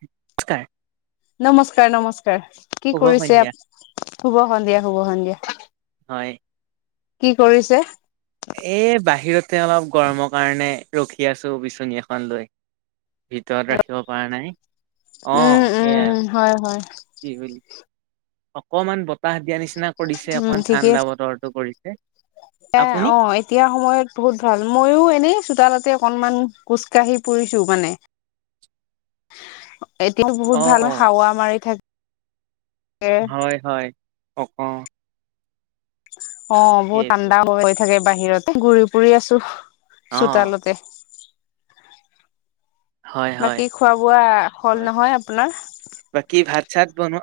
নমস্কাৰ। নমস্কাৰ-নমস্কাৰ কি শুভ কৰিছে সন্ধিয়া আ শুভ সন্ধিয়া-শুভ সন্ধিয়া। হয়। কি কৰিছে? এ বাহিৰতে অলপ গৰমৰ কাৰণে ৰখি আছো বিচনী এখন লৈ। ভিতৰত ৰাখিব পৰা নাই অ, উম সেইয়াই। উম হয় হয় কি বুলি অকমান বতাহ দিয়া নিচিনা নিচিনা কৰিছে অকন ঠাণ্ডা বতৰটো কৰিছে। এ আপুনি অ, এতিয়া সময়তো বহুত ভাল ময়ো এনেই চোতালতে অকনমান খোজকাঢ়ি ফুৰিছো মানে। এতিয়া বহুত অ ভাল অ হাৱা মাৰি থাকে। হয় - হয়। অ, বহুত সেইটো ঠাণ্ডা হৈ থাকে, বাহিৰতে ঘূৰি ফুৰি আছো। অ চোতালতে। হয় হয় বাকী খোৱা বোৱা হল হয় নহয় আপোনাৰ? বাকী ভাত চাত বনোৱা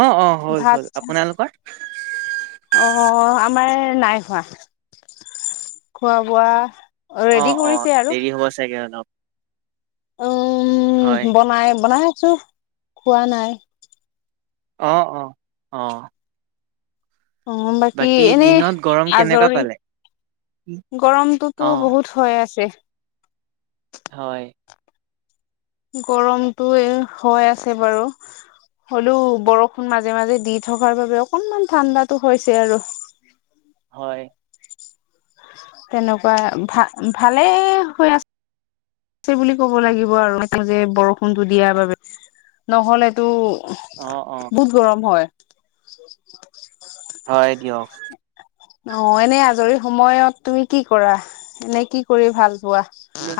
অ অ হ'ল ভাত হ'ল চ আপোনালোকৰ অ, আমাৰ নাই খোৱা খোৱা বোৱা অ ৰেডি অ কৰিছে আৰু। দেৰি হ'ব চাগে অলপ উম, হয় বনাই- বনাই আছো খোৱা নাই। অহ-অহ -অহ। উম, বাকী এনেই দিনত গৰম কেনেকুৱা আজৰি। পালে গৰমটোতো অ বহুত হৈ আছে। হয়। গৰমটোয়ে হৈ আছে বাৰু। হ'লেও বৰষুণ মাজে মাজে দি থকাৰ বাবে অকনমান ঠাণ্ডাতো হৈছে আৰু। হয়। তেনেকুৱা ভা ভালেই হৈ আছে বুলি ক'ব লাগিব আৰু যে বৰষুণটো দিয়াৰ বাবে নহ'লেটো অ', অ'। বহুত গৰম হয়। হয় দিয়ক। অ' এনেই আজৰি সময়ত তুমি কি কৰা? এনে কি কৰি ভাল হোৱা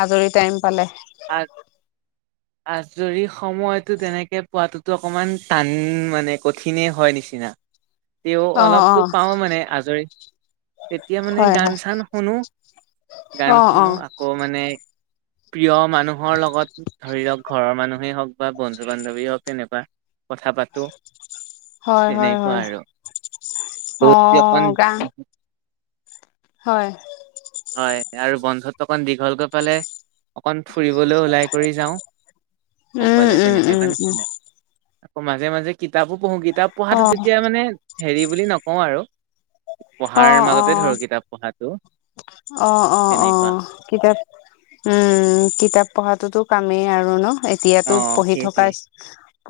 আজৰি টাইম পালে আ [inaudible] আজৰি সময়তো তেনেকে পোৱাততো অকণমান টান মানে কঠিনে হয় নিচিনা। তেওঁ অ অ অলপতো পাওঁ মানে আজৰি, তেতিয়া মানে হয় গান হয় চান শুনো। গান অ শুনো। মানে [unintelligible] প্ৰিয় মানুহৰ লগত ধৰি লওঁক, ঘৰৰ মানুহেই হওঁক বা বন্ধু বান্ধৱী হওঁক তেনেকুৱা। কথা পাতোঁ হয় হয় হয় তেনেকুৱা আৰু অ ৰুটি এখন গা হয়। হয় আৰু বন্ধতো অকন দীঘল কৈ পালে। অকন ফুৰিবলৈ ওলাই কৰি যাওঁ। উম অকলে উম তেনেকুৱা উম উম নিছিনা। আকৌ মাজে মাজে কিতাপো পঢ়ো। কিতাপ অ পঢ়াটো তেতিয়া মানে হেৰি বুলি নকওঁ আৰু অ পঢ়াৰ অ মাজতে ধৰো কিতাপ পঢ়াটো। অ' অ' তেনেকুৱা অ' কিতাপ উম, উম, কিতাপ পঢ়াটোতো। পামেই আৰু ন। অ এতিয়াতো পঢ়ি থকা, সেইটোৱে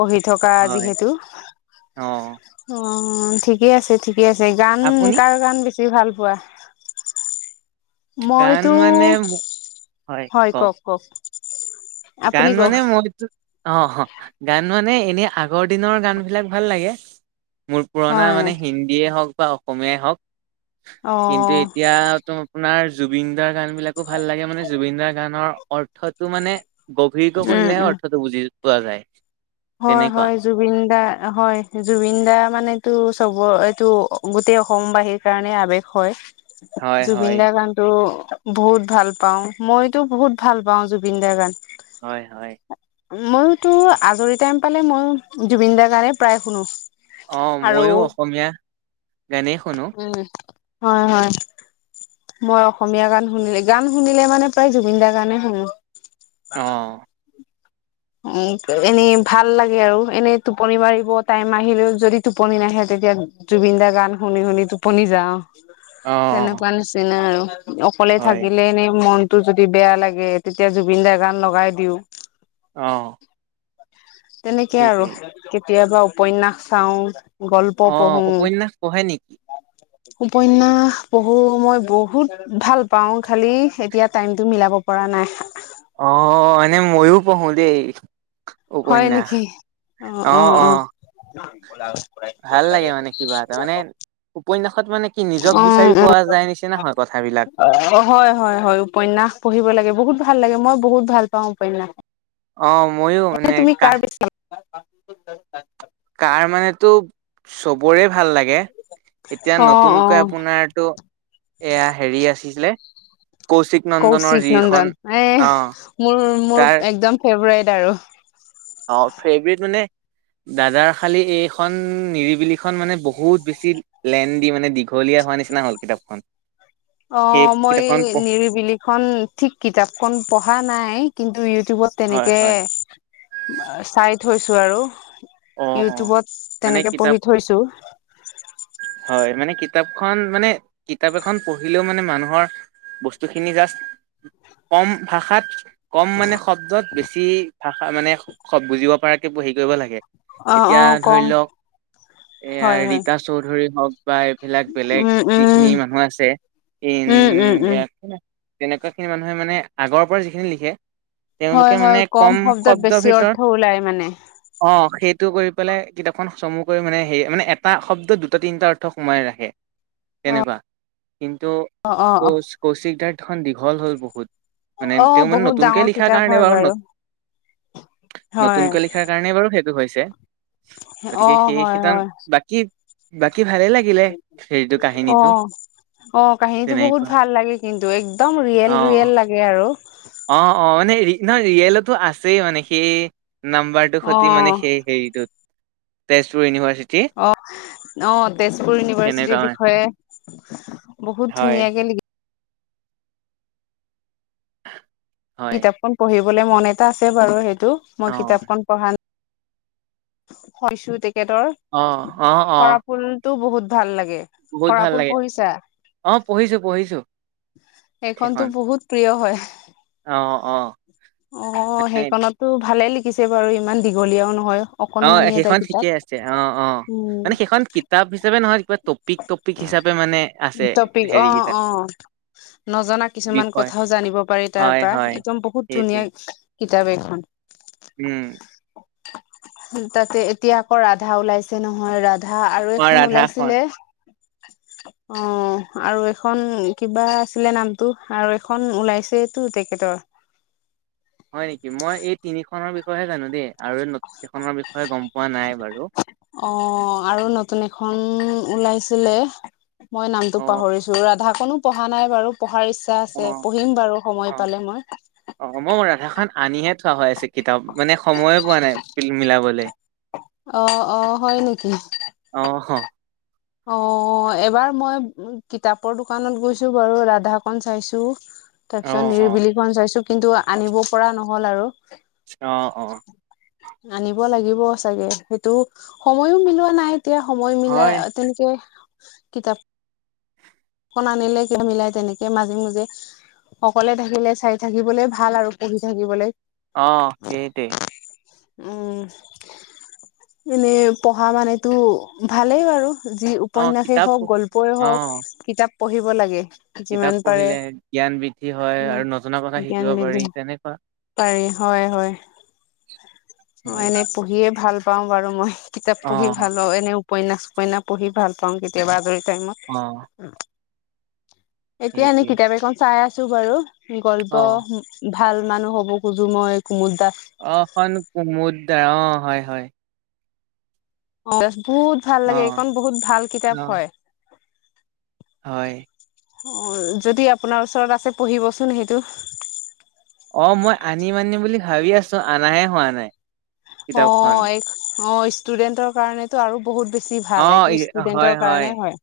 পঢ়ি থকা হয় যিহেতু। অ অ' ঠিকে আছে, ঠিকে আছে, গান আপুনি কাৰ গান বেছি ভাল পোৱা? গান মইতো মানে মোক হয়, কওঁক কওঁক। গান মানে মই কিন্তু অ' অহ' গান মানে এনে আগৰ দিনৰ গান বিলাক ভাল লাগে। মোৰ পুৰণা হয় মানে হিন্দীয়ে হওঁক বা অসমীয়াই হওঁক। অ কিন্তু এতিয়া তোমা আপোনাৰ জুবিন দাৰ গান বিলাকো ভাল লাগে মানে জুবিনদাৰ গানৰ অৰ্থটো মানে গভীৰকৈ উম কৰিলেহে উম অৰ্থটো বুজি পোৱা যায়। হয়, তেনেকুৱা হয়। জুবিন দা হয়, জুবিন দা মানটো চ'ব এইটো গোটেই অসমবাহীৰ কাৰণে আৱেগ হয়। হয় জুবিন হয় দাৰ গানটোৰ বহুত ভাল পাওঁ। মইতো বহুত ভাল পাওঁ জুবিনদাৰ গান। হয়, হয়। মইতো আজৰি টাইম পালে মইয়ো জুবিন দাৰ গাণে প্ৰায় শুনো। অহ' আৰু মইয়ো অসমীয়া গানেই শুনো। উম হয়, হয়। মই অসমীয়া গান শুনিলে, গান শুনিলে মানে প্ৰায় জুবিন দাৰ গানে শুনো। তাৰ অ', উম, এনেই ভাল লাগে আৰু এনেই টোপনি মাৰিব টাইম আহিলেও যদি টোপনি নাহে তে তিয়া জুবিন দা গান শুনি শুনি টোপনি যাওঁ। অ', তেনেকুৱা নিচিনা আৰু অকলে হয়। থাকিলে এনে মন টো যদি বেয়া লাগে তেতিয়া জুবিন দাৰ গান লগাই দিওঁ। অ'। তেনেকে আৰু সেইটোৱে। কেতিয়াবা উপন্যাস চাও। গল্প অ', পঢ়ো। উপন্যাস পঢ়ে নেকি? উপন্যাস পঢ়ো মই বহুত ভাল পাওঁ, খালি এতিয়া টাইমতটো মিলাব পৰা নাই। অ' এনে ময়ো পঢ়ো দেই। হয় উপন্যাস নেকি অ অ অহ-অহ। ভাল লাগে মানে কিবা এটা মানে উপন্যয়াসত মানে কি নিজক অ বিচাৰি পোৱা যায় নিচিনা অ', হয় কথাবিলাক। -অ', হয়-হয়-হয় উপন্যাস পঢ়িব লাগে, বহুত ভাল লাগে মই বহুত ভাল পাওঁ উপন্যাস। অ' ময়ো এনে নে তুমি কাৰ কাহ [inaudible] কাৰ মানেটো চবৰে ভাল লাগে এতিয়া অ অ নতুনকৈ আপোনাৰটো এয়া হেৰি আছিলে। কৌশিক নন্দনৰ কৌশিক যিখন নন্দন এ অ', মোৰ, মোৰ তাৰ একদম ফেভৰেট আৰু অ' ফেভৰেট মানে দাদাৰ খালি এইখন নিৰিবিলিখন মানে বহুত বেছি লেণ্ডী মানে দীঘলীয়া। হোৱা নিচিনা হ'ল কিতাপখন। সেই অ' মই কিতাপখন পঢ় নিৰিবিলিখন ঠিক কিতাপখন পঢ়া নাই কিন্তু ইটিউবত হয় তেনেকে হয় চাই থৈছো আৰু অ অ ইউটিউবত মানে তেনেকে কিতাপ পঢ়ি থৈছো। হয় মানে কিতাপখন মানে কিতাপ এখন পঢ়িলেও মানে মানুহৰ বস্তুখিনি জাষ্ট কম ভাষাত কম মানে শব্দত বেছি ভাষা মানে বুজিব পৰাকে হেৰি কৰিব লাগে। অ এতিয়া অ ধৰি কম লওক। এয়াাৰ হয় হয় ৰীতা চৌধুৰী হওক বা এইবিলাক বেলেগ উম উম যিখিনি মানুহ আছে। উম তেনেকুৱা খিনি মানুহে মানে আগৰ পৰা যিখিনি লিখে। হয় তেওঁলোকে হয় মানে কম শব্দত শব্দৰ বেছি অৰ্থ ভিতৰত ওলাই মানে অ' সেই টো কৰি পেলে কিতাপখন চমু কৰি মানে সেই মানে এটা শব্দত দুটা তিনিটা অৰ্থ সোমাই ৰাখে। অ তেনেকুৱা কিন্তু অ অ অ কৌশিক-কৌশিকদাৰখন দীঘল হ'ল বহুত। মানে অ তেওঁ মানে বহুত নতুনকে ডাঙৰ লিখা কিতাপ কাৰণে হয় বাৰু হয় নতুনকৈ লিখাৰ কাৰণে বাৰু সেইটো হৈছে। অ গতিকে সেই সিমান বাকী। বাকী ভালে লাগিলে হেৰিটো কাহিনীটো অহ। অ' কাহিনীতটো বহুত তেনেকুৱা ভাল লাগে কিন্তু একদম ৰিয়েল, ৰিয়েল অ' লাগে আৰু অ', -অ' মানে নহয় ৰিয়েলতো আছেই মানে সেই নাম্বাৰটোৰ অ স্মৃতি মানে সেই হেৰিটোত তেজপুৰ ইউনিভাৰ্চিটি। অ অ' তেজপুৰ ইউনিভাৰ্চিটিৰ তেনেকুৱা বিষয়ে বহুত হয় ধুনীয়াকে লিখি হয়। কিতাপখন পঢ়িবলে মন এটা আছে বাৰু সেইটো অ', মই কিতাপখন পঢ়া ন' তেখেতৰ অ', অ', অ', সৰা ফুলতটো বহুত ভাল লাগে। বহুত ভাল সৰাফুল লাগে পঢ়িছা অ' পঢ়িছো, পঢ়িছো। সেইখনতো সেইখন। বহুত প্ৰিয় হয়। অ', অ', অ' সেইখনতো ভালে লিখিছে বাৰু ইমান দীঘলীয়াও নহয়। অ' অকনমানি এটা সেইখন ঠিকে কিতাপ আছে। অ', -অ' উম মানে সেইখন কিতাপ হিচাপে নহয়, কিবা টপিক, টপিক হিচাপে মানে আছে টপিক অ', হেৰিকেইটা -অ'। নজনা কিছুমান বিষয়। কথাও জানিব পাৰি তাৰ হয়, পৰা হয়, একদম বহুত সেইটোৱে। ধুনীয়া। কিতাপ এইখন। উম, তাতে এতিয়া আকৌ ৰাধা ওলাইছে নহয় ৰাধা। ৰাধা আৰু অ', এখন ৰাধাখন ওলাইছিলে অ' আৰু এখন কিবা আছিলে নামটো আৰু এখন ওলাইছেটো তেখেতৰ হয় নেকি মই এই তিনিখনৰ বিষয়েহে জানো দেই আৰু নতুনখনৰ বিষয়ে গম পোৱা নাই বাৰু উম ওলাইছিলে মই নামটো অ', পাহৰিছো ৰাধা খনো পঢ়া নাই বাৰু পঢ়াৰ ইচ্ছা আছে অ', পঢ়িম বাৰু সময় অ', পালে মই অ', মই ৰাধাখন আনিহে থোৱা হৈ আছে কিতাপ মানে সময়ে পোৱা নাই মিলাবলৈ অ', - অ', হয় নেকি। অ', অ', অ', এবাৰ মই কিতাপৰ দোকানত গৈছো বাৰু ৰাধা খন চাইছো। তাৰ পিছত অ', নিৰিবিলিখন চাইছো কিন্তু আনিব পৰা নহ'ল আৰু অ', -অ', আনিব লাগিব চাগে সেইটো সময়ো মিলোৱা নাই। এতিয়া সময় মিলাই হয় তেনেকে কিতাপ খনো আনিলে কিয় মিলাই তেনেকে মাজে মাজে অকলে থাকিলে চাই থাকিবলৈ ভাল আৰু পঢ়ি থাকিবলৈ অ', সেইটোৱে উম এনেই পঢ়া মানেতো ভালেই বাৰু। যি অ উপন্যাসেই কিতাপ হওক গল্পই অ হওক কিতাপ পঢ়িব লাগে। কিতাপ যিমান পাৰে পঢ়িলে জ্ঞান বৃদ্ধি হয় উম, আৰু নজনা কথা জ্ঞান শিকিব বৃদ্ধি পাৰি তেনেকুৱা পাৰি হয়-হয়। [unintelligible] অ', হয় এনেই পঢ়িয়ে ভাল পাওঁ বাৰু মই কিতাপ অ পঢ়ি ভাল পাওঁ এনেও। উপন্যাস চোপন্যাস পঢ়ি ভাল পাওঁ কেতিয়াবা আজৰি অ টাইমত এতিয়া এনেই সেইটোৱে কিতাপ এখন চাই আছো বাৰু গল্প অ ভাল মানুহ হ'ব খোজো মই। কুমুদ দাস অ', এইখন কুমুদ দাৰ অ', হয়-হয়। অ', দাস বহুত ভাল অ লাগে এইখন বহুত ভাল কিতাপ অ হয়। হয়। অ', যদি আপোনাৰ ওচৰত আছে পঢ়িবচোন সেইটো অ', মই আনিম আনিম বুলি ভাবি আছো অনাহে হোৱা নাই। অ', কিতাপখন -অ', ষ্টুডেন্টৰ কাৰণেতো আৰু বহুত বেছি অ ভাল এইটো ষ্টুডেন্টৰ কাৰণে হয়।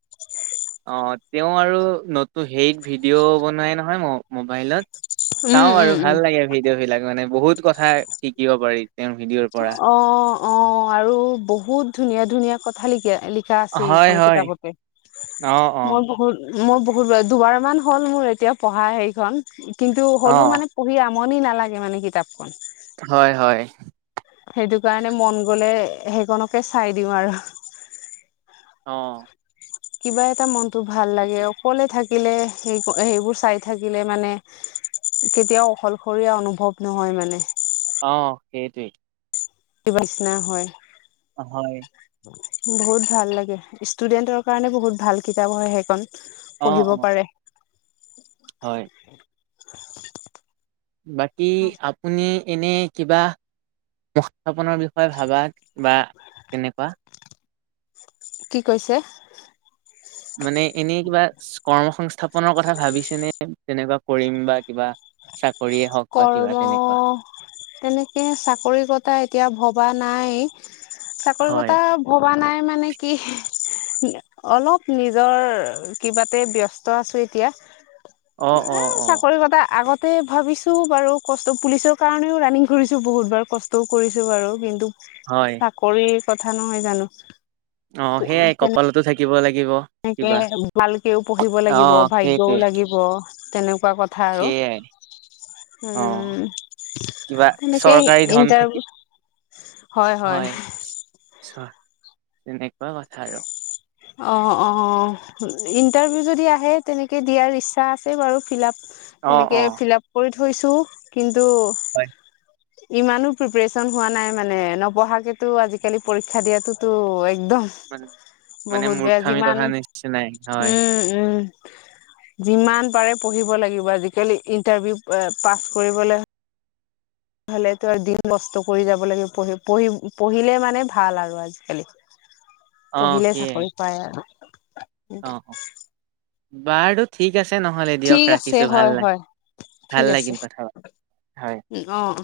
অ তেওঁ আৰু নতু হেইত ভিডিঅ' বনাই নহয় ম মোবাইলত উম চাওঁ আৰু উম ভাল উম। লাগে ভিডিঅ' বিলাক মানে বহুত কথাই শিকিব পাৰি। তেওঁৰ ভিডিঅ'ৰ পৰা অ', অ', আৰু বহুত ধুনীয়া ধুনীয়া কথা লিখি লি শা আছে হয় এইখন হয় কিতাপতে অ অ মই বহুত মোৰ বহুতাৰ দুবাৰ মান হ'ল মোৰ এতিয়া পঢ়া হেৰিখন কিন্তু অ হ'লো মানে পঢ়ি আ মন নালাগে মানে কিতাপখন হয়, হয়। সেইটো কাৰণে মন গলে সেইককে চাই দিওঁ আৰু। অ'। কিবা এটা মনতো ভাল লাগে অকলে থাকি। থাকিলে স সেইবোৰ চাই থাকিলে মানে কেতিয়াও অকললশৰীয়া অনুভৱ নহয় মানে। অ' সেইটোৱেই। এই পচিনা হয় [unintelligible] হয়। বহুত ভাল লাগে ষ্টুডেন্টৰ কাৰণে বহুত ভাল কিতাপ হয় সেইখনন। অ অ পঢ়িব পাৰে। হয়। [inaudible] বাকী আপুনি এনে কিবা মুস্থাপনৰ বিষয়ে ভাবা বা তেনেকুৱা [unintelligible] কি কৈছে? মানে এনেই কিবা কৰ্ম সংস্থাপনৰ কথা ভাবিছেনে যেনেকুৱা কৰিম বা কিবা চাক কৰ্ম তেনেকে চাকৰি কথা এতিয়া ভব ভবা নাই চাকৰি হয় কথা ভবা নাই মানে কি? অলপ নিজৰ কিবাতে ব্যস্ত আছো এতিয়া। অ অ এ অ চাকৰি কথা আগতে ভাবিছো বাৰু কষ্ট পুলিচৰ কাৰণেও ৰানিং কৰিছোঁ বহুত বাৰ কষ্টও কৰিছোঁ বাৰু কিন্তু হয় চাকৰিৰ কথা নহয় জানো অ সেইয়াই কপালতো থাকিব লাগে সেনেকে ভালকেও পঢ়িব অ লাগিব সেইটোৱে ভাগ্যয়ও লাগিব তেনেক োৱা কথা আৰু সেইয়াই অ কিবা [unintelligible] উম এনেকে চৰকাৰী ধন ইন্ত থাকিব [unintelligible] হয়, হয়। আচ্ছা তেনেকুৱা কথা আৰু অ, ' অ, ' ইণ্টাৰভিউ যদি আহে তেনেকে দিয়াৰ ইচ্ছা আছে বাৰু ফিল আপ অ', তেনেকে অ'। ফিল আপ কৰি থৈছো কিন্তু হয় ইমানো প্ৰিপৰেচন হোৱা নাই মানে নপঢ়াকেতো আজিকালি পৰীক্ষা দিয়াতোতো একদম মান মানে বহুত বেয়া মূৰ্খামি যিমান, কথা নিচিনাই হয় উম উম যিমান পাৰে পঢ়িব লাগিব আজিকালি ইন্টাৰভিউ পাছ কৰিবলৈ তে হ'লে তো আৰু দিন নষ্ট কৰি যাব লাগিব পঢ়ি পঢ়ি পঢ়িলে মানে ভাল আৰু আজিকালি অ' পঢ়িলে সেয়াই চাকৰি পায় আৰু অ, ' অ, ' বাৰুো ঠিক আছে নহ'লে দিয়ক ঠিক আছে ৰাখিছোঁ ভাল হয় নাই হয় ভাল ঠিক আছে লাগিল কথা হয় উম, অ অ